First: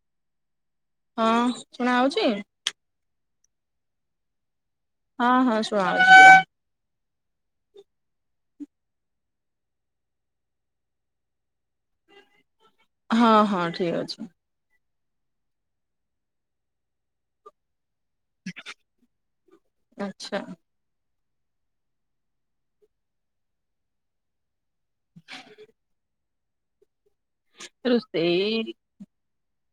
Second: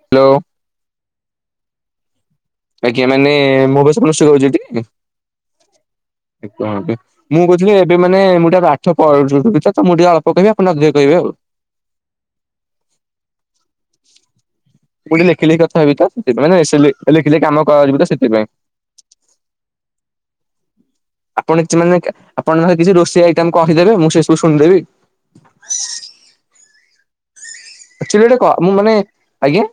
Hello. ହଁ ଶୁଣା ଯାଉଛି? ଆଜ୍ଞା ମାନେ ମୋ ଭଏସ୍ ଆପଣଙ୍କୁ ଶୁଭା ଯାଉଛି କି? ହଁ ହଁ ଶୁଣାଯାଉଛି। ମୁଁ କହୁଥିଲି ଏବେ ମାନେ ମୁଁ ଟିକେ ପାଠ ପଢୁଛିତ। ମୁଁ ଟିକେ ଅଳ୍ପ କହିବି ଆପଣ ଅଧିକ କହିବେ ଆଉ। ହଁ ହଁ ଠିକ ଅଛି। ମୁଁ ଟିକେ ଲେଖିଲେଖି କଥାହେବି ତ ସେଥିପାଇଁ ମାନେ ଏସେ ଲେ ଲେଖିଲେଖି କାମ କରିବି ତ ସେଥିପାଇଁ। ଆଚ୍ଛା। ଆପଣ କିଛି ମାନେ ଆପଣ ନହେଲେ କିଛି ରୋଷେଇ ଆଇଟମ୍ କହିଦେବେ ମୁଁ ସେ ସବୁ ଶୁଣିଦେବି। [inaudible] ଆକ୍ଚୁଲି ଗୋଟେ କହ, ରୋଷେଇ ମୁଁ ମାନେ ଆଜ୍ଞା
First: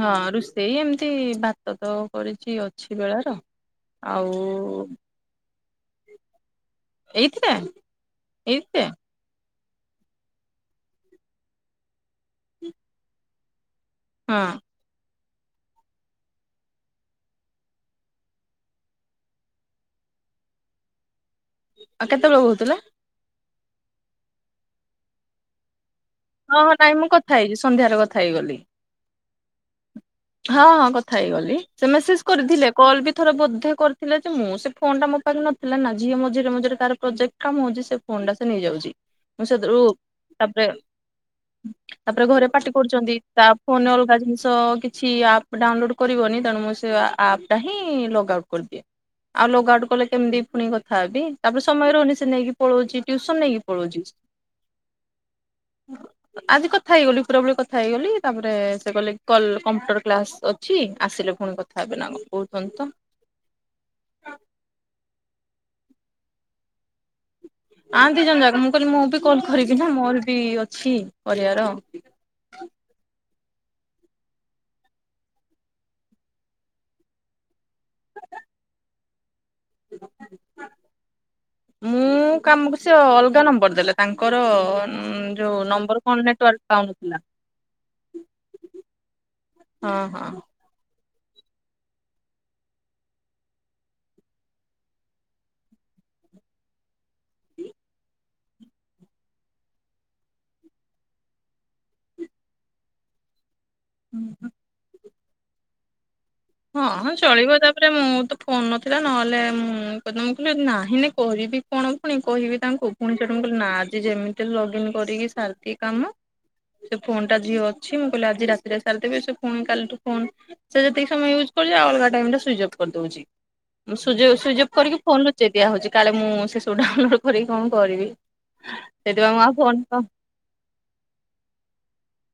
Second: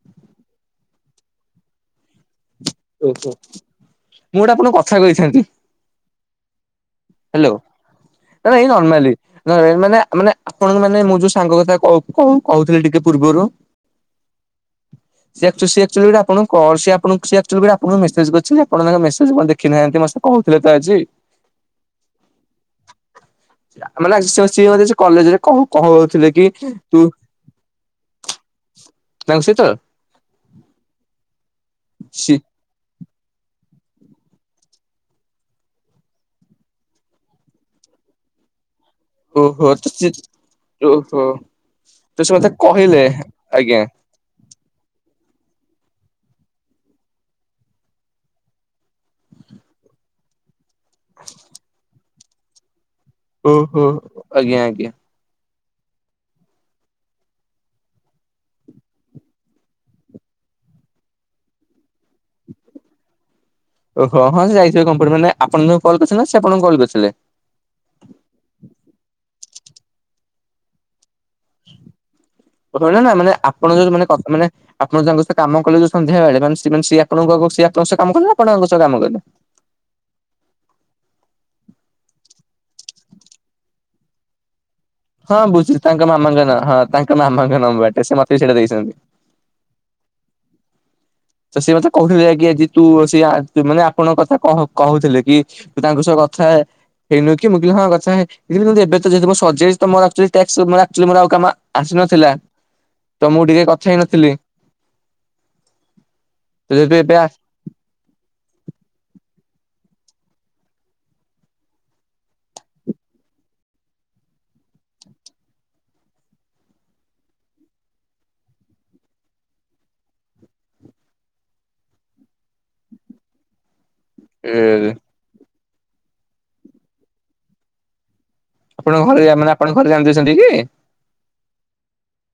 ହଁ ରୋଷେଇ ଏମତି ଭାତ ତ କରିଛି। ଅଛି ଓହୋ, ବେଳାର ଆଉ ମୁଁ ଗୋଟେ ଆପଣଙ୍କୁ କଥା କହିଥାନ୍ତି। ହାଲୋ, ଏଇଥିରେ ଏଇ ଏଇଥିରେ ନର୍ମାଲି। ନ ମାନେ, ମାନେ ଆପଣଙ୍କୁ ମାନେ ମୁଁ ଯୋଉ ସାଙ୍ଗ କଥା କ-କ-କହୁଥିଲି ଟିକେ ପୂର୍ବରୁ ହଁ ସେଚା ସେଆଚୁ ଆପଣ କଣ ସି ଆପଣ ସେ [unintelligible] ଆପଣଙ୍କୁ ମେସେଜ କରିଛନ୍ତି। ଆପଣ ତାଙ୍କ ମେସେଜ କଣ ଦେଖିନାହାନ୍ତି ମତେ କହୁଥିଲେ ତ ଆଜି। ଆ କେତେବେଳ ହୋଊଥିଲା। ଆମେ ନା ସିଏ ସିଏ ଯଦି କଲେଜରେ କ କ ହଁ ହଁ ନାହିଁ ମୁଁ କଥା ହେଇଚି ସନ୍ଧ୍ୟାରେ କଥା ହେଇଗଲି। ତାଙ୍କ ସହିତ ହଁ ହଁ କଥା ହେଇଗଲି ସେ ମେସେଜ ସି କରିଥିଲେ କ ଲ ବି ଥରେ ବୋଧେ କରିଥିଲେ ଯେ ମୁଁ ସେ ଫୋନ ଟା ମୋ ପାଖ ନଥିଲା ନାଝିଏ ମଝିରେ ମଝିରେ ତାର ପ୍ରୋଜେଟ କାମ ହଉଚି ସେ ଫୋନ ଟା ସେ ନେଇ ଯାଉଛି ମୁଁ ଓହୋ ସେଥିରୁ ତ ସି ତାପରେ ଓହୋ ତ ତାପରେ ସେ ଘରେ ମତେ ପାଟି କହିଲେ କରୁଚନ୍ତି ତା ଆଜ୍ଞା ଫୋନ୍ ରେ ଅଲଗା ଜିନିଷ କିଛି ଅପ୍ ଡାଉନଲୋଡ଼ କରିବନି ତେଣୁ ମୁଁ ସେ ଆପ୍ ଟା ହିଁ ଲଗ ଆଉଟ୍ କରିଦିଏ ଆଉ ଲଗ ଆଉଟ୍ କଲେ କେମିତି ପୁଣି କ ତଥାପି ତାପରେ ସମୟ ରହୁନି ସେ ନେଇକି ପଳଉଚି ଟ୍ୟିସନ୍ ନେଇକି ଓହୋ ପଳଉଚି। ହ ଆଜି କଥା ହେଇଗଲି ପୁରା ପୁରି କଥା ହେଇଗଲି ତାପରେ ସେ କହିଲେ କଲ୍ କମ୍ପ୍ୟୁଟର କ୍ଲାସ ଅଛି ଆସିଲେ ଭ ପୁଣି କଥା ହେବେ ନା କଣ କହୁଚନ୍ତି ତ। ଓହୋ ହଁ ସେ ଯାଇଥିବେ କମ୍ପୁଟର ମାନେ ଆପଣ ତାଙ୍କୁ କଲ୍ କରିଥିଲେ ସେ ଆପଣଙ୍କୁ କଲ୍ କରିଥିଲେ। ଆ ଦି ଜଣ ଜାକ ମୁଁ କହିଲି ମୁଁ ବି କଲ କରିବି ନା ମୋର ବି ଅଛି। କରିବାର। [unintelligible] ନା ମାନେ ଅପ୍ ଆପଣ ଯୋଉ ମାନେ କ ମାନେ ଆପଣ ତାଙ୍କ ସହତ କାମ କଲେ ଯୋଉ ସନ୍ଧ୍ୟାବେଳେ ମାନେ ସିଏ ସିଏ ଆପଣଙ୍କୁ ଆଉ ସି ଆପଣଙ୍କ ସହ କାମ କଲେ ଆପଣ [unintelligible] ମୁଁ କାମକୁ ସେ ଅଲଗା ନମ୍ବର ଦେଲେ ତାଙ୍କର ହଁ ଯୋଉ ବୁଝୁ ନମ୍ବର ତାଙ୍କ କଣ ମାମାଙ୍କ ନ ନେଟୱାର୍କ ହଁ ପାଉନଥିଲା ତାଙ୍କ ମାମାଙ୍କ ନମ୍ୱର୍ ଟେ ସେ ମତେ ସେଇଟା ଦେଇଛନ୍ତି। ହଁ ହଁ। ତ ସିଏ ମତେ କହୁଥିଲେ କି ଆଜି ତୁ ସେଇଆ ତୁ ମାନେ ଆପଣଙ୍କ କଥା କ କହୁଥିଲେ କି ତୁ ତାଙ୍କ ସହ କ କଥା ହେଇନୁ କି ମୁଁ କହିଲି ହଁ କଥା ହେଇ ଥିଲି କିନ୍ତୁ ଏବେ ତ ଯେହେତୁ ସରିଯାଇଚି ତ ମୋର ଆକ୍ଚୁଆଲି ଟ୍ୟାକ୍ସ ମୋର ଆକ୍ଚୁଆଲି ମୋର ଆଉ କାମ ଆସି ନଥିଲା ତ ମୁଁ ଟିକେ କଥା ହେଇ ନଥିଲି। ହୁଁ ହଁ ହଁ ଚଳିବ ତାପରେ ମୁଁ ତ ଫୋନ ନଥିଲା ନହେଲେ ମୁଁ ହଁ କଦ ମୁଁ କହିଲି ନାହିଁ ନେ କହିବି କଣ ପୁଣି କହିବି ତାଙ୍କୁ ପୁଣି ଶେଟୁ ମୁଁ କହିଲି ନା ଆଜି ଯେମିତି ହେଲେ ଲଗଇନ କରିକି ସାରିକି କାମ। ସେ ଫୋନ୍ ଟା ଝିଅ ଅଛି ମୁଁ କହିଲି ଆଜି ରାତିରେ ସାରିଦେବି ସେ ଫୁଣି କାଲିଠୁ ଫୋନ୍ ସେ ଯେତିକି ତ ମୁଁ ୟୁଜ କରୁଛି ଆଉ ଅଲଗା ଟାଇମ ରେ ସ୍ଵିଜ ଅଫ୍ କରିଦଉଚି ମୁଁ ସ୍ୱିଜ ଅଫ୍ ଏ ସ୍ଵିଜ୍ ଅଫ୍ କରିକି ଫୋନ୍ ରେ ଚେ ଦିଆ ହଉଚି କାଳେ ମୁଁ ସେ ସବୁ ଡାଉନଲୋଡ କରିକି କଣ କରିବି। ଆପଣଙ୍କ ଘରେ ସେଥିପାଇଁ ଜା ମୁଁ ଆଉ ମାନେ ଆପଣଙ୍କ ଘରେ ଜାଣିଦେଇଚନ୍ତି କି?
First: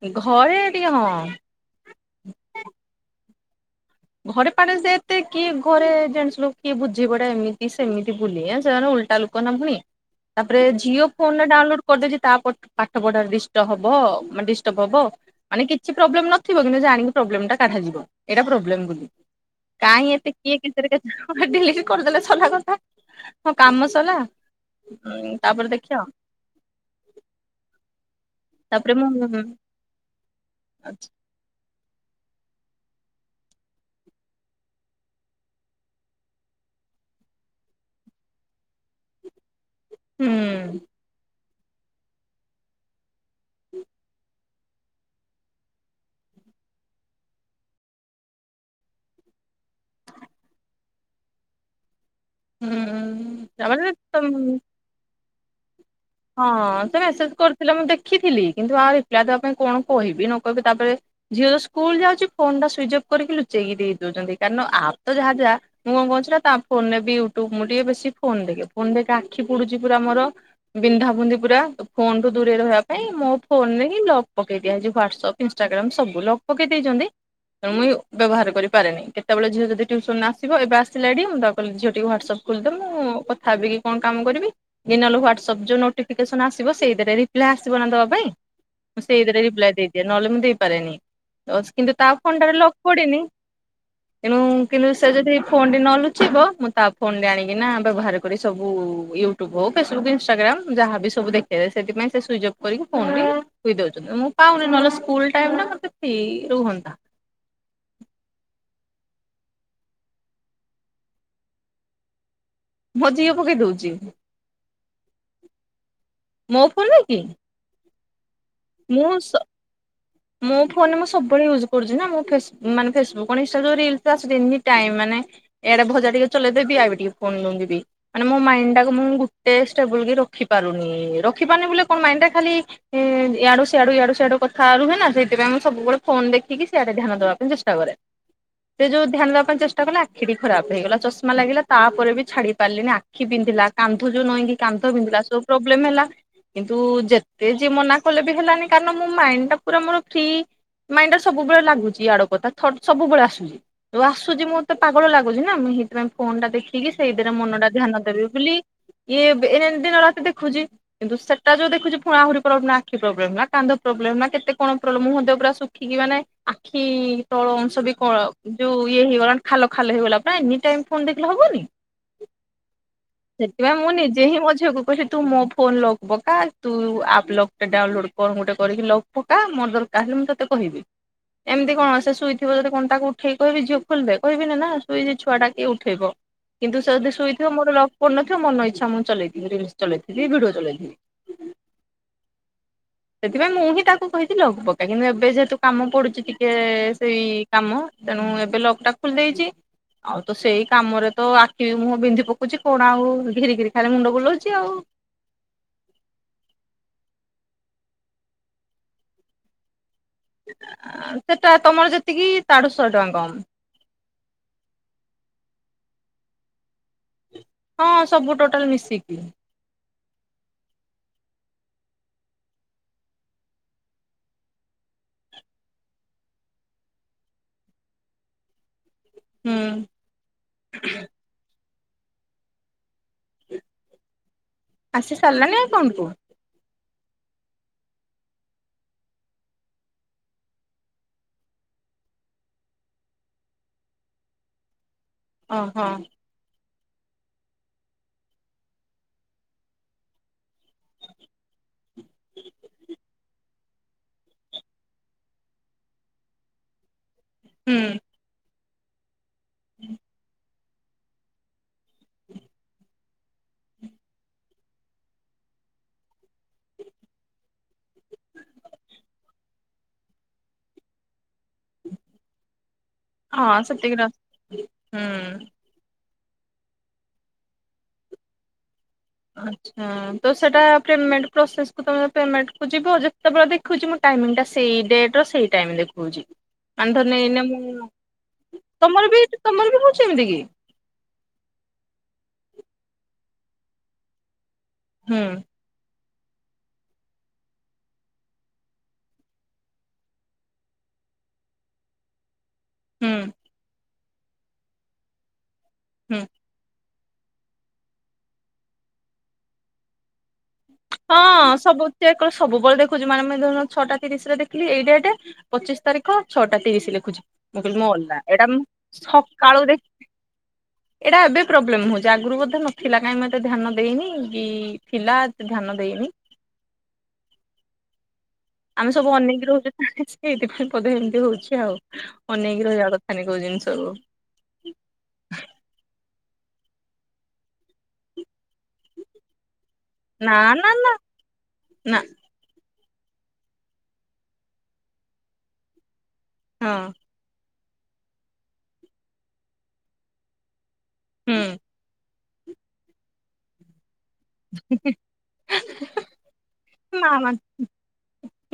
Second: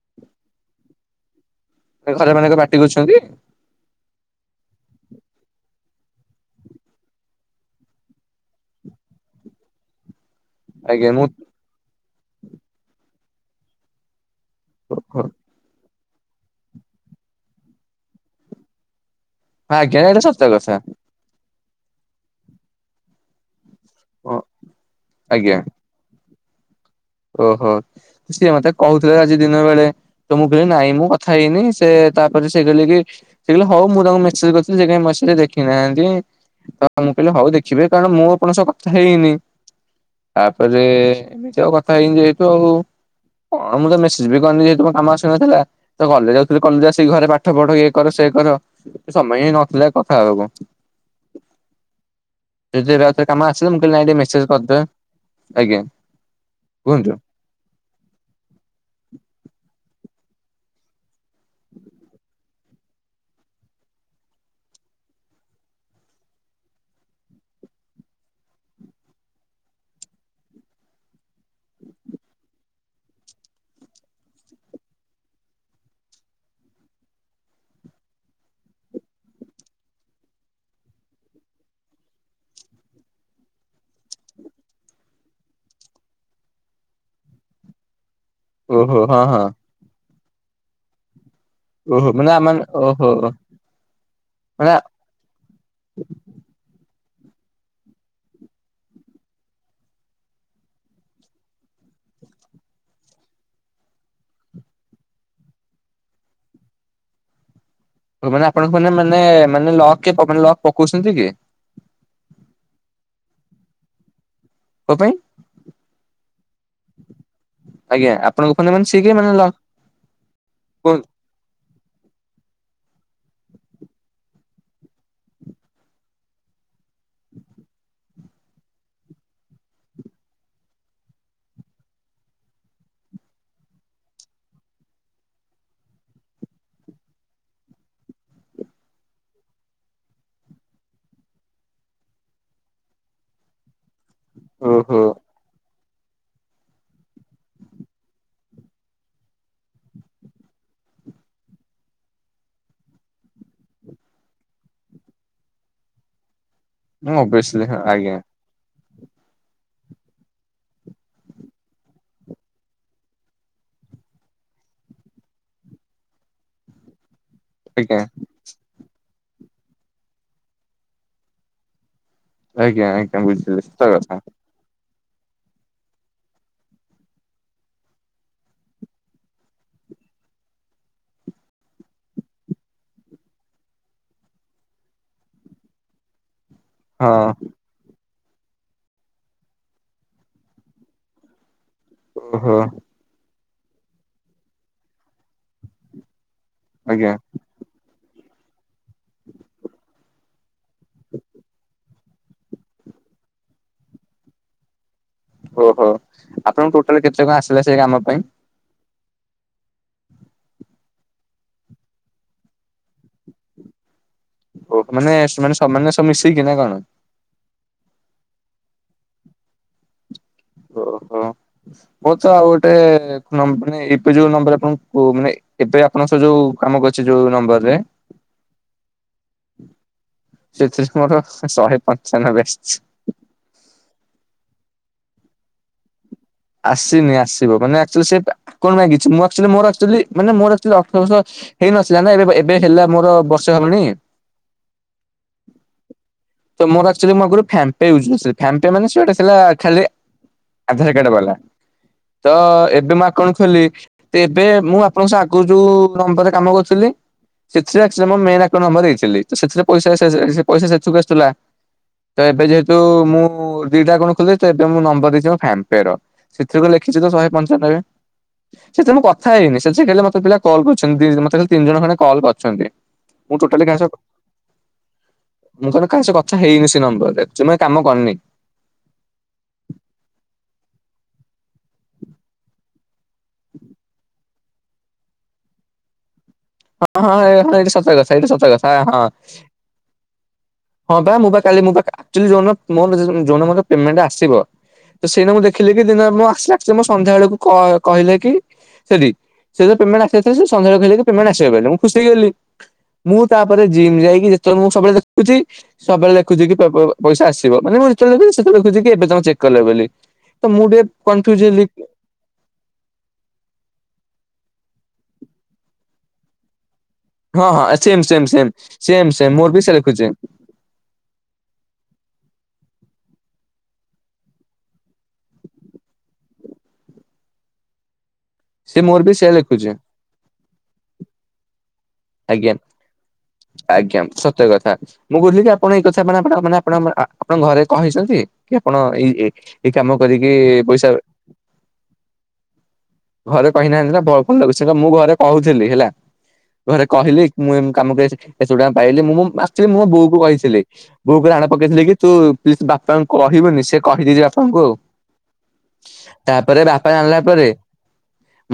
ଏ ଘରେ ଟିକେ ହଁ। ତାଙ୍କ ଘରେ ମାନେ ଙ୍କ ପାଟି କରୁଛନ୍ତି। ଘରେ ପାଣି ସେଏତେ କିଏ ଘରେ ଜନ୍ସେ୍ ଲୋକ କିଏ ବୁଝିବଏଟା ଏମିତି ସେମିତି ବୁଲି ସେମାନେ ଉଠି ଉଲଟା ଲୋକ ନ ଫୁଣି। ତାପରେ ଝିଅ ଆଜ୍ଞା ମୁଁ ଫୋନ୍ ରେ ଡାଉନଲୋଡ୍ କରିଦେଇଉଚି ତା ପ ପାଠପଢାର ଡିଷ୍ଟପ୍ ହବ ଆଉ। ମାନେ ଡିଷ୍ଟର୍ବ ହବ ମାନେ କିଛି ପ୍ରୋବ୍ଲେମ ନଥିବ କିନ୍ତୁ ଜାଣିକି ପ୍ରୋବ୍ଲେମ ଟା କାଢ଼ା ଯିବ ଏଇଟା ପ୍ରୋବ୍ଲେମ୍ ଆଜ୍ଞା କାଇଁ ଏଇଟା ଏତେ ସତ କିଏ କଥା କେଚେରେ କେଚେରେ ହବ ଡେଲି ଡେ କରିଦେଲେ ସଲା କଥା ହଁ କାମ ସଲା ଆଜ୍ଞା। ତାପରେ ଦେଖିଆ। ଓହୋ ସିଏ ମତେ ତାପରେ ମୁଁ କହୁଥିଲେ ଆଜି ହୁଁ ଦିନ ବେଳେ ତ ମୁତ କହିଲି ନାଇଁ ମୁଁ କଥା ହେଇନି। ସେ ତାପରେ ସେ କହିଲେକି ସେକହିଲେ ହଉ ମୁଁ ତାଙ୍କୁ ମେସେଜ୍ କରିଥିଲି ସେ କାଇଁ ମେସେଜ୍ ଦେଖି ନାହାନ୍ତି। ତ ମୁଁ କହିଲି ହଉଦେଖିବି କାରଣ ମୁଁ ଆପଣଙ୍କ ସହ କଥା ହେଇନି। ତାପରେ ଏମିତି ଆଉ କଥା ହେଇନି ଯେହେତୁ ଆଉ। କଣ ମୁଁ ତ ମେସେଜ୍ ବି କରିନି ଯେତମ କାମ ଆସିନଥିଲା ତ କଲେଜ୍ ଯାଉଥୁଲି କଲେଜ୍ ଆସିକି ଘରେ ପାଠ ପଢ ଇଏ କର ସେ କି କରିବ ସମୟ ହି ନଥିଲା କଥା ହେବାକୁ। ହୁଁ ଯଦି ଏବେ ଆଉଥରେ କାମ ଆସିବ ମୁଁ କହିଲି ନାଇଁ ଟିକେ ତାପରେ ମେସେଜ କରିଦବା ଆଜ୍ଞା। ହଁ ସେ କୁହନ୍ତୁ ମେସେଜ କରିଥିଲେ ମୁଁ ଦେଖିଥିଲି କିନ୍ତୁ ଆଉ ରିପ୍ଲାଏ ଦେବା ପାଇଁ କଣ କହିବି ନ ହିବୁ ତାପରେ ଝିଅ ତ ସ୍କୁଲ ଯାଉଛି ଫୋନ ଟା ସୁଇଚ୍ ଅଫ୍ କରିକି ଲୁଚେଇକି ଦେଇ ଦେଉଚନ୍ତି କାରଣ ଆପ ତ ଯାହା ଯା ମୁଁ କଣ ସେରା ତା ଫୋନରେ ବି ୟୁଟୁବ ମୁଁ ଟିକେ ବେଶୀ ଫୋନ ଦେଖେ ଫୋନ ଦେଖେ ଆଖି ପୁଡୁଛି ପୁରା ମୋର। ବିନ୍ଧା ବୁନ୍ଦି ପୁରା ଫୋନ୍ ଠୁ ଦୂରେଇ ରହିବା ପାଇଁ ମୋ ଫୋନ୍ ରେ ହିଁ ଲକ୍ ପକେଇ ଦିଆହେଇଚି ହ୍ୱାଟସପ୍ ଇନ୍ଷ୍ଟା ସବୁ ଲକ ପକେଇ ଦେଇଛନ୍ତି? ତେଣ ମୁଁ ବ୍ୟବହାର କରିପାରେନି, କେତେବେଳେ ଝିଅ ଯଦି ଟ୍ୟୁସନରେ ଆସିବ, ଏବେ ଆସିଲା ମୁଁ ତାକୁ କହିଲି ଝିଅ ଟିକେ ହ୍ୱାଟସଆପ ଖୋଲିଦେ ମୁଁ କଥା ହେବି କି କଣ କାମ କରିବି, କି ନହେଲେ ହ୍ଵାଟ୍ସଆପ ସବୁ ଯୋଉ ନୋଟିଫିକେସନ ଆସିବ ସେଇଥିରେ ରିପ୍ଲାଏ ଆସିବ ନା ଦେବା ପାଇଁଁ ଓହୋ ହଁ ସେଇଥିରେ ହଁ ରିପ୍ଲାଏ ଦେଇଦିଏ। ନଲେମୁଁ ଦେଇପାରେନି କିନ୍ତୁ ତା ଓହୋ ମାନେ ଫୋନଟା ଆମ ଲକ ଓହୋ ପଡିନି ତେଣୁ ମାନେ କିନ୍ତୁ ସେ ଯଦି ଫୋନ ଟି ନ ଲୁଚିବ ମୁଁ ତାପରେ ଫୋନ ରେ ଆଣିକିନା ବ୍ୟବହାର କରି ସବୁ ୟୁଟ୍ୟୁବ ହଉ ଫେସବୁ ୍ରାବ ଦେ୍ଁନି ନ [unintelligible] ଟାଇ ନା କ ସେ ରୁହନ୍ତା। [unintelligible] [inaudible] ମାନେ ଆପଣଙ୍କୁ ମାନେ ମାନେ ମାନେକ୍ ମାନେ ଲକ୍ ପକଉଛନ୍ତି କି? ମୋ ଝିଅ ପକେଇ ଦଉଛି, ମୋ ପାଇଁ ମୋ ଫୋନରେ କି? ଆଜ୍ଞା? ଆପଣଙ୍କ ଫୋନରେ ମାନେ ସିଏ ମୁଁ କିଏ ମାନେ ଲକ୍ ମୋ ଫୋନ କୁହନ୍ତୁ ମୁଁ ସବୁବେଳେ ଇଉଜ କରୁଛି ନା ମାନେ ଫେସବୁକ କଣଇସା ରିାଇ ମାନେ ଏଆଡେ ଭଜା ଟିକେ ଚେଇଦ ଦେବି ଆ ଟିକେ ଫୋନ ଲିବି [unintelligible] ମାନେ ମୋ ମାଇଣ୍ଡ ଟାକୁ ମୁଁ ଗୋଟେ ଷ୍ଟେବୁଲ କି ରଖି ପାରୁନି, ରଖି ପାରୁନି ବୋ କଣ ମାଇ ଟା ଖାଲି ଆଡୁ ସିଆଡୁ ଆଡୁ ସିଆଡୁ କଥା ରୁହେ ନା, ସେଇଥିପାଇଁ ମୁଁ ସବୁବେଳେ ଫୋନ ଦେଖିକି ସିଆଡେ ଧ୍ୟାନ ଦେବା ପାଇଁ ଚେଷ୍ଟ କରେ। ସେ ଯୋଉ ଧ୍ୟାନ ଦେବା ପାଇଁ ଚେଷ୍ଟା କଲେ ଆଖି ଟି ଖରାପ ହେଇଗଲା ଚଷମା ଲାଗିଲା ତାପରେ ବି ଛାଡି ପାରିଲିନି ଆଖି ବିନ୍ଧ ଥିଲା କାନ୍ଧ ଯୋଉ ନହିଁକି କାନ୍ଧ ଓହୋ ବିନ୍ଧିଲା ସବୁ ପ୍ରୋବ୍ଲେମ ହେଲା କିନ୍ତୁ ଯେତେ ଯେ ମନା କଲେ ବି ହେଲାନି କାରଣ ମାଇଣ୍ଡ ଟା ପୁରା ମୋର ଫି ମାଇଣ୍ଡ ଟା ସବୁବେଳେ ଲାଗୁଛି ଆଡ କଥାଟ ସବୁବେଳେ ଆସୁଛିଉ ଆସୁଛି ମତେ ପାଗଳ ଲାଗୁଛି ନା? ସେଇଥିପାଇଁ ଫୋନ ଟା ଦେଖିକି ମୁଁ ସେଇଦରେ ଓବିଅସଲି ମନଟା ହଁ ଧ୍ୟାନ ଆଜ୍ଞା। ଦେବେି ବୋଲି ଇଏ ଏନ ଦିନ ରାତି ଦେଖୁଛି କିନ୍ତୁ ସେଟା ଯୋଉ ଦେଖୁଛି ପୁଣି ଆହୁରି ପଳଉ ନା ଆଖି ପ୍ରୋବ୍ଲେ ନା କା ପ୍ରୋବ୍ଲେମ ନା କେତେ କଣ ପ୍ରୋବ୍ଲେମ ମୁଁ ମଧ୍ୟ ପୁରା ଶୁଖିକି ମାନେ ଆଖି ତଳ ଅଂଶ ବି ଆଜ୍ଞା କଣ ଯୋଉ ଇଏ ହେଇଗଲାଣି ଖାଲ ଖାଲ ହେଇଗଲା ଏନି ଟାଇମ୍ ଫୋନ ଦେଖିଲେ ହବନି? ଆଜ୍ଞା ଆଜ୍ଞା? ବୁଝିଲି ସେଥିପାଇଁ ସତ ମୁଁ କଥା ନିଜେ ହିଁ ମୋ ଝିଅ କୁ କହିଲି ତୁ ମୋ ଫୋନ ଲଗ ପକା, ତୁ ଆପ୍ ଲଗ ଟା ଡାଉନଲୋଡ କଣ ଗୋଟେ କରିକି ଲଗ ପକା ମୋରର ତାହେଲେ ମୁଁ ତତେ କହିବି। ଏମିତି କଣ ସେ ଶୋଇଥିବ ଯଦି -କଣ ତାକୁ ଉଠେଇ କହିବି ଝିଅ ଖୋଲିଦେ, କହିବିିନି ନା ଶୋଇଛି ଛୁଆ ଟା କିଏ ଉଠେଇବ। କିନ୍ତୁ ସେ ଯଦି ହଁ ଶୋଇଥିବ ମୋର ପଡିନଥିବା ମନ ଇଚ୍ଛା ମୁଁ ଚଳେଇଥିବି ରିଲସ, ଚଳେଇଥିବି ଭିଡିଓ ଚଳେଇଥିବି। ଓହୋ? ସେଥିପାଇଁ ମୁଁ ହିଁ ତାକୁ କହିଥିଲି ଲକ ପକ୍କା କିନ୍ତୁ ଏବେ ଯେହେତୁ କାମ ପଡୁଛି ଟିକେ ଆଜ୍ଞା ସେଇ କାମ ତେଣୁ ଏବେ ଲଗ ଟା ଖୋଲି ଦେଇଛି ଆଉ ତ ସେଇ କାମରେ ତ ଆଖି ମୁହଁ ବିନ୍ଧି ପକଉଛି କଣ ଆଉ ଘିରି ଘିରି ଖାଇଲେ ମୁଣ୍ଡ ବୁଲାଉଛି ଆଉ ଓହୋ ଆପଣଙ୍କୁ ଟୋଟାଲ କେତେ କଣ ଆସିଲା ସେ କାମ ପାଇଁ? ସେଟା ତମର ଯେତିକି, ତାଠୁ ଶହେ ଟଙ୍କା କମ। ଓହ ମାନେ, ମାନେ ସମାନ ସବୁ ମିଶେଇକି ନା କଣ? ହଁ ସବୁ ଟୋଟାଲ ମିଶିକି। ଓହୋ ହୋ ତ, ଆଉ ଗୋଟେ ମାନେ ଯୋଉ ନମ୍ବର ଆପଣଙ୍କୁ ମାନେ [inaudible] ଏବେ ଆପଣଙ୍କ ସ ଯୋଉ କାମ କରିଛି ଯୋଉ ନମ୍ବରରେ ହୁଁ ସେଥିରେ ମୋର ଶହେ ପାଞ୍ଚ ଜଣ ବେଷ୍ଟ। ଆସି ସାରିଲାଣିି ଆପଣଙ୍କୁ? ଆସିନି ଆସିବ ମାନେ ଆକଚୁଆଲି ସେ ଆ କରନା କିଛି ମୁଁ ଆକଚୁଆଲି ମୋର ଆକଚୁଆଲି ମାନେ ଆକଚୁଆଲି ଅଠର ବର୍ଷ ହେଇନଥିଲା ନା ଏବେ ଏବେ ହେଲା ମୋର ବର୍ଷେ ହବଣି ହଁ ହଁ। ତ ମୋର ଆକଚୁଆଲି ମୁଁ ଆଗରୁ ଫ୍ୟାମ୍ ପେ ୟୁଜ କରୁଥିଲି ଫ୍ୟାମ୍ ପେ ମାନେ ସିଏ ଗୋଟେ ଥିଲା ଖାଲି ଆଧାର କାର୍ଡ ବାଲା। ତ ଏବେ ମୁଁ ଆକାଉଣ୍ଟ ଖୋଲିଲି। ତ ଏବେ ମୁଁ ଆପଣଙ୍କ ସହ ଆଗରୁ ଯୋଉ ନମ୍ବରରେ କାମ କରୁଥିଲି ହୁଁ ସେଥିରେ ଆକଚୁଆଲି ମୋ ମେନ୍ ଆକାଉଣ୍ଟ ନମ୍ବର ଦେଇଥିଲି ତ ସେଥିରେ ପଇସା ଆସିବା ଯାଏ ସେ-ସେ-ସେ ପଇସା ସେଥିକୁ ଆସୁଥିଲା। ତ ଏବେ ଯେହେତୁ ମୁଁ ଦିଟା କଣ ଖୋଲିବି ତ ଏବେ ମୁଁ ନମ୍ବର ଦେଇଛି ଫ୍ୟାନ୍ ପେର ସେଥିରୁ କଣ ଲେଖି କିଛି ତ ଶହେ ପଞ୍ଚାନବେ ସେଥିରେ ମୁଁ କଥା ହେଇନି ସେଥିରେ ଖାଲି ମତେ ପିଲା କଲ୍ କରିଛନ୍ତି ଦି ମତେ ଖାଲି ତିନି ଜଣ ଖଣ୍ଡେ କଲ୍ କରିଛନ୍ତି। ମୁଁ ହଁ ଟୋଟାଲି କାହା ସହ ସେତିକିର ହୁଁ। କାଇଁ ସେ କଥା ହେଇନି ସେ ନମ୍ବରରେ ଆକଚୁଆଲି କାମ କରିନି। ଆଚ୍ଛା ତ ସେଟା ପେମେଣ୍ଟ ପ୍ରୋସେସ କୁ ତ ପେମେଣ୍ଟ୍ କୁ ଯିବ ଯେତେବେଳେ ଦେଖୁଚି ମୁଁ ଟାଇମିଙ୍ଗ ଟା ସେଇ ଡେଟର ସେଇ ଟାଇମ ଦେଖଉଚି। ହଁ [unintelligible] ହଁ ଏ ନେଇନ ହଁ ଏଇଟା ମୁଁ ସତ କଥା ଏଇଟା ସତ କଥା ହଁ। ତମର ବି ତମର ବି ହଉଛି ଏମିତି କି? ହଁ ବା ମୁଁ ବା କାଲି ମୋ ବା ଆକଚୁଆଲି ଯୋଉଦିନ ମୋ ନ ଯୋଉଦିନ ମତେ ପେମେଣ୍ଟ ଆସିବ ତ ହୁଁ ସେଇନା ମୁଁ ଦେଖିଲି କି ଦିନେ ମୁଁ ଆସି ସାରିଛି ମୁଁ ସନ୍ଧ୍ୟା ବେଳକୁ କ କହିଲେ କି ସେଠି ସେ ପେମେଣ୍ଟ ଆସିବାର ଥିଲା ସେ ସନ୍ଧ୍ୟା ବେଳକୁ କହିଲେ କି ପେମେଣ୍ଟ ଆସିବ ବୋଲି ମୁଁ ଖୁସି ହେଇଗଲି। ହୁଁ ମୁଁ ତାପରେ ଜିମ୍ ଯାଇକି ଯେତେବେଳେ ମୁଁ ସବୁବେଳେ ଦେଖୁଛି ସବୁବେଳେ ହୁଁ। ଦେଖୁଛି କି ପଇସା ଆସିବ ମାନେ ମୁଁ ଯେତବେଳେ ଦେଖୁଚି ସେତେବେଳେ ଲେଖୁଚି କି ଏବେ ତମେ ଚେକ୍ କଲେ ବୋଲି। ତ ମୁଁ ଟିକେ ହଁ କନଫ୍ୟୁଜ ହେଲି ସବୁ ଚେକ୍ କଲେ ସବୁବେଳେ ଦେଖୁଛୁ ମାନେ ମାନେ ଧର ଛଅଟା ତିରିଶରେ ଦେଖିଲି ଏଇ ଡେଟ୍ ଟେ ପଚିଶ ତାରିଖ ଛଅଟା ତିରିଶ ଲେଖୁ ଛି। ହଁ ମୁଁ ହଁ କହିଲି ମୁଁ ସେମ୍ ଓଲା। ସେମ୍ ଏଇଟା ସେମ୍ ମୁଁ ସେମ୍ ସେମ୍ ମୋର ବି ସକାଳୁ ସେ ଲେଖୁଛି। ଦେଖି ଏଇଟା ଏବେ ପ୍ରୋବ୍ଲେମ ହଉ ଚି ଆଗରୁ ବୋଧେ ନଥିଲା କାଇଁ ମୁଁ ଏତେ ଧ୍ୟାନ ଦେଇନି କି ଥିଲା ଧ୍ୟାନ ଦେଇନି। ସେ ଆମେ ମୋର ସବୁ ବି ସେୟା ଅନେଇକି ରହୁଛେ ଲେଖୁଛି ନା ସେଇଥିପାଇଁ ବୋଧେ ଏମିତି ହଉଛି ଆଉ। ଆଜ୍ଞା ଅନେଇକି ରହିବା କଥାନି କୋଉ ଜିନିଷକୁ ଆଜ୍ଞା ସତ୍ୟ କଥା ମୁଁ କହୁଥିଲି କି ଆପଣ ଏଇକଥା ସେମାନେ ଆପ ମାନେ ଆପଣ ଆପଣଙ୍କ ଘରେ କହିଛନ୍ତି କି ଆପଣ ଏଇ ଏ ଏଇ କାମ କରିକି ନା ନା ନା ପଇସା ନା ଘରେ କହିନାହାଁନ୍ତି ନା [unintelligible] ମୁଁ ଘରେ କହୁଥିଲି ହେଲା। ହଁ ଘରେ କହିଲି ମୁଁ ଏମ କାମଠୁ ଆଇଚି ଏତେ ଟଙ୍କା ପାଇଲି ମୁଁ ମୋ ଆକଚୁଆଲି ମୁଁ ମୋ ବୋଉକୁ କହିଥିଲି, ବୋଉକୁ ହୁଁ। ରାଣ ପକେଇଥିଲି କି ତୁ ଥିଲି ତୁ ବାପାଙ୍କୁ କହିବୁନି ସେ କହିଦେଇଛି ବାପାଙ୍କୁ ଆଉ। ତାପରେ ବାପା ମା ଜାଣିଲା ମାନେ ପରେ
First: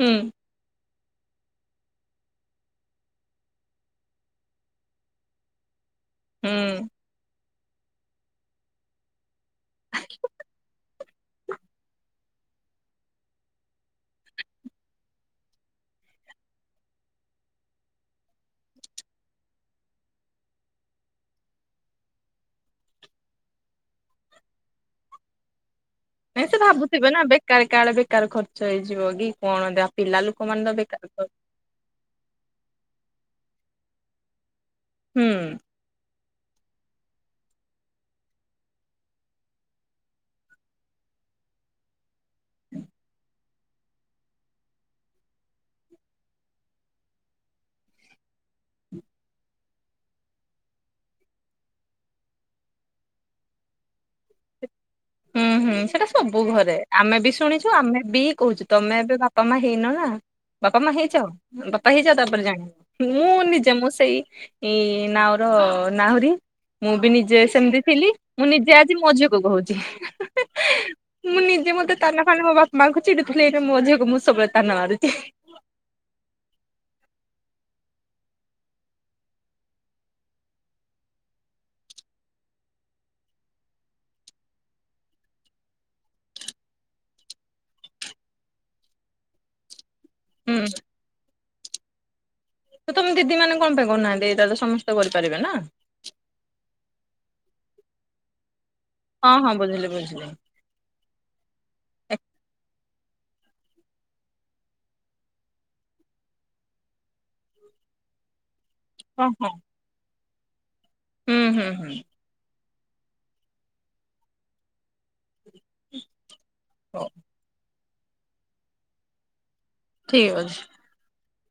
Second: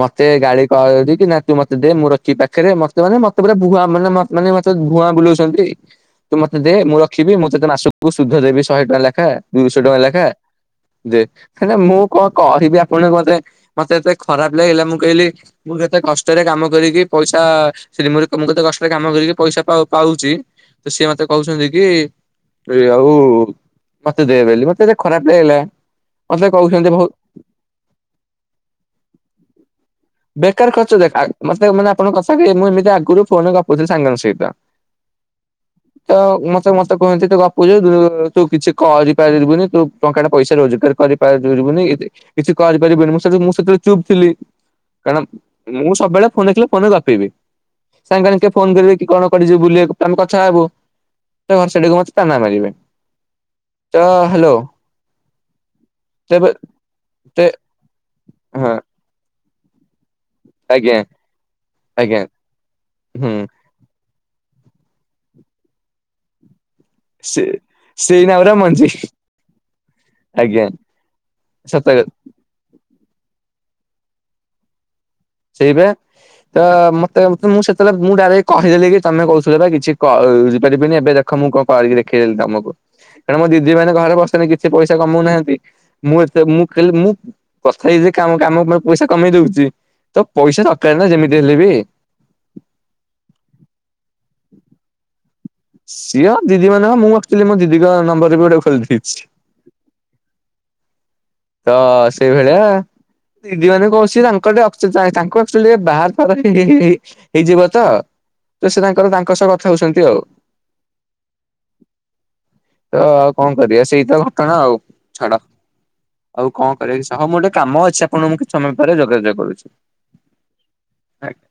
ହୁଁ ଗାଳି କରି ନା ତୁ ମତେ ଦେ ମୁଁ ରଖିବି ପାଖରେ ମତେ ମାନେ ମତେ ପୁରା ଭୁଆଁ ମାନେ ମାନେ ମତେ ଭୁଆଁ ବୁଲଉଛନ୍ତି। ତୁ ମତେ ଦେ ହୁଁ। ମୁଁ ରଖିବି ମୁଁ ତତେ ମାସକୁ ସୁଧ ଦେବି ଶହେ ଟଙ୍କା ଲେଖାଁ ଦୁଇଶହ ଟଙ୍କା ଲେଖାଁ ଦେ କାଇଁନା ମୁଁ କଣ କହିବି ଆପଣଙ୍କୁ ମତେ ମତେ ଏତେ ଖରାପ ଲାଗିଲା ମୁଁ କହିଲି ମୁଁ କେତେ କଷ୍ଟରେ କାମ କରିକି ପଇସା ସେ ମୁଁ କେତେ କଷ୍ଟରେ କାମ କରିକି ପଇସା ପାଉ ପାଉଚି ତ ସିଏ ମତେ କହୁଛନ୍ତି କି ଏ ଆଉ ମତେ ଦେ ବେଲି ମତେ ଏତ ଖରାପ ଲାଗିଲା ନାଇଁ ମତେ ସେ କହୁଛନ୍ତି ବହୁତ ଭାବୁଥିବେ ନା ବେକାର କାଳେ ବେକାର ଖର୍ଚ୍ଚ ହେଇଯିବ କି କଣ ଦେ ପିଲା ଲୋକମାନେ ତ ବେକାର ଦେଖ ମତେ ମାନେ ଆପଣଙ୍କ କଥା କହିବେ ମୁଁ ଏମିତି ଆଗରୁ ଫୋନରେ ଗପୁଥିଲି ସାଙ୍ଗଙ୍କ ସହିତ ହୁଁ। ତ ମତେ ମତେ କୁହନ୍ତି ତୁ ଗପୁଚୁ ତୁ ତୁ କିଛି କରିପାରିବୁନି ତୁ ଟଙ୍କାଟେ ପଇସା ରୋଜଗାର କରିି ପାରିବୁନି କିଛି କରି ପାରିବୁନି ମୁଁ ସେତେ ମୁଁ ସେତେବେଳେ ଚୁପ ଥିଲି। କାରଣ ମୁଁ ସବୁବେଳେ ଫୋନ ଦେଖିଲେ ଫୋନରେ ଗପିବି ସାଙ୍ଗମାନେ କିଏ ଫୋନ କରିବେ କି କଣ କୁଆଡ଼େ ଯିବୁ ବୁଲିଆକୁ ଆମେ କଥା ହବୁ ତ ଘର ସେଠିକୁ ମତେ ତାନା ମାରିବେ ତ ହ୍ୟାଲୋ। ହୁଁ ହୁଁ ସେଟା ସବୁ ତେବେ ଘରେ ଆମେ ବି ତେ ଶୁଣିଛୁ ଆମେ ବି କହୁଛୁ ହଁ ତମେ ଏବେ ବାପା ବାପା ମା ହେଇନ ନା ବାପା ମା ଆଜ୍ଞା ହେଇଛ ବାପା ହେଇଯ ଆଜ୍ଞା ତାପରେ ଜାଣିନ ହୁଁ ମୁଁ ନିଜେ ମୁଁ ସେଇ ଏଇ ନାଉ ର ନାହୁରୀ। ମୁଁ ବି ସେ ନିଜେ ସେମିତି ଥିଲି ସେଇ ମୁଁ ନାଉରା ନିଜେ ମଞ୍ଜି ଆଜି ମଝିକୁ କହୁଛି। ଆଜ୍ଞା ମୁଁ ନିଜେ ସତ ମୋତେ ତାନା ଫାନ ମୋ ବାପା ମାଙ୍କୁ ଚଡୁଥିଲ ଏଇ ମୋ ଝିଅକୁ ମୁଁ ସବୁଳ ତାନା ମାରୁଛିି। ସେଇବେ ତ ମତେ ମୁଁ ସେତ ତାଲେ ମୁଁ ଡାଇରେକ୍ଟ କହିଦେଲି, କି ତମେ କହୁ ବା କିଛି ବୁଝିପାରିବିନି ଏବେ ଦେଖ ମୁଁ କଣ କରିକି ଦେଖେଇଦେଲି ତମକୁ। କାରଣ ମୋ ଦିଦି ମାନେ ଘରେ ବସଛନ୍ତୀ କିଛି ପଇସା କମଉନାହାନ୍ତି ମୁଁ ଏ ମୁଁ ମୁଁ କଥା ହେଇ କ କାମକୁ ପଇସା କମେଇ ଦଉଛି, ତ ହୁଁ ପଇସା ଦରକାର ନା ଯେମିତି ହେଲେ ବି। ତମେ ଦିଦି ମାନେ କଣ ପାଇଁ କରୁନାହାନ୍ତି ଏଇଟା ତ ସମସ୍ତେ କରିପାରିବେ ନା ସିଏ ଦିଦି ମେ ହ ମୁଁକ୍ଚୁଆଲି ମୋ ଦିଦିଙ୍କ ନମ୍ବରରେ ବି ଗୋଟେ ଖୋିଲିଛି ହଁ ହଁ ବୁଝିଲି ବୁଝିଲି। ତ ସେଇ ଭଳିଆ। ଦିଦି ମାନେ ତ ସେ ତାଙ୍କର ତାଙ୍କ ହଁ ହଁ ସହ କଥା ହଉଛନ୍ତି ଆଉ ହୁଁ ହୁଁ ହୁଁ। ତ ଆଉ କଣ କରିବା ସେଇତ ଘଟଣା ଆଉ ଛାଡ ଆଉ କଣ ହଉ କରିବି ହ ମୁଁ ଗୋଟେ କାମ ଅଛି ଆପଣଙ୍କୁଁ କିଛି ସମୟ ପରେ ଯୋଗାଯୋଗ କରୁଛି ଠିକ ଅଛି। ଆଜ୍ଞ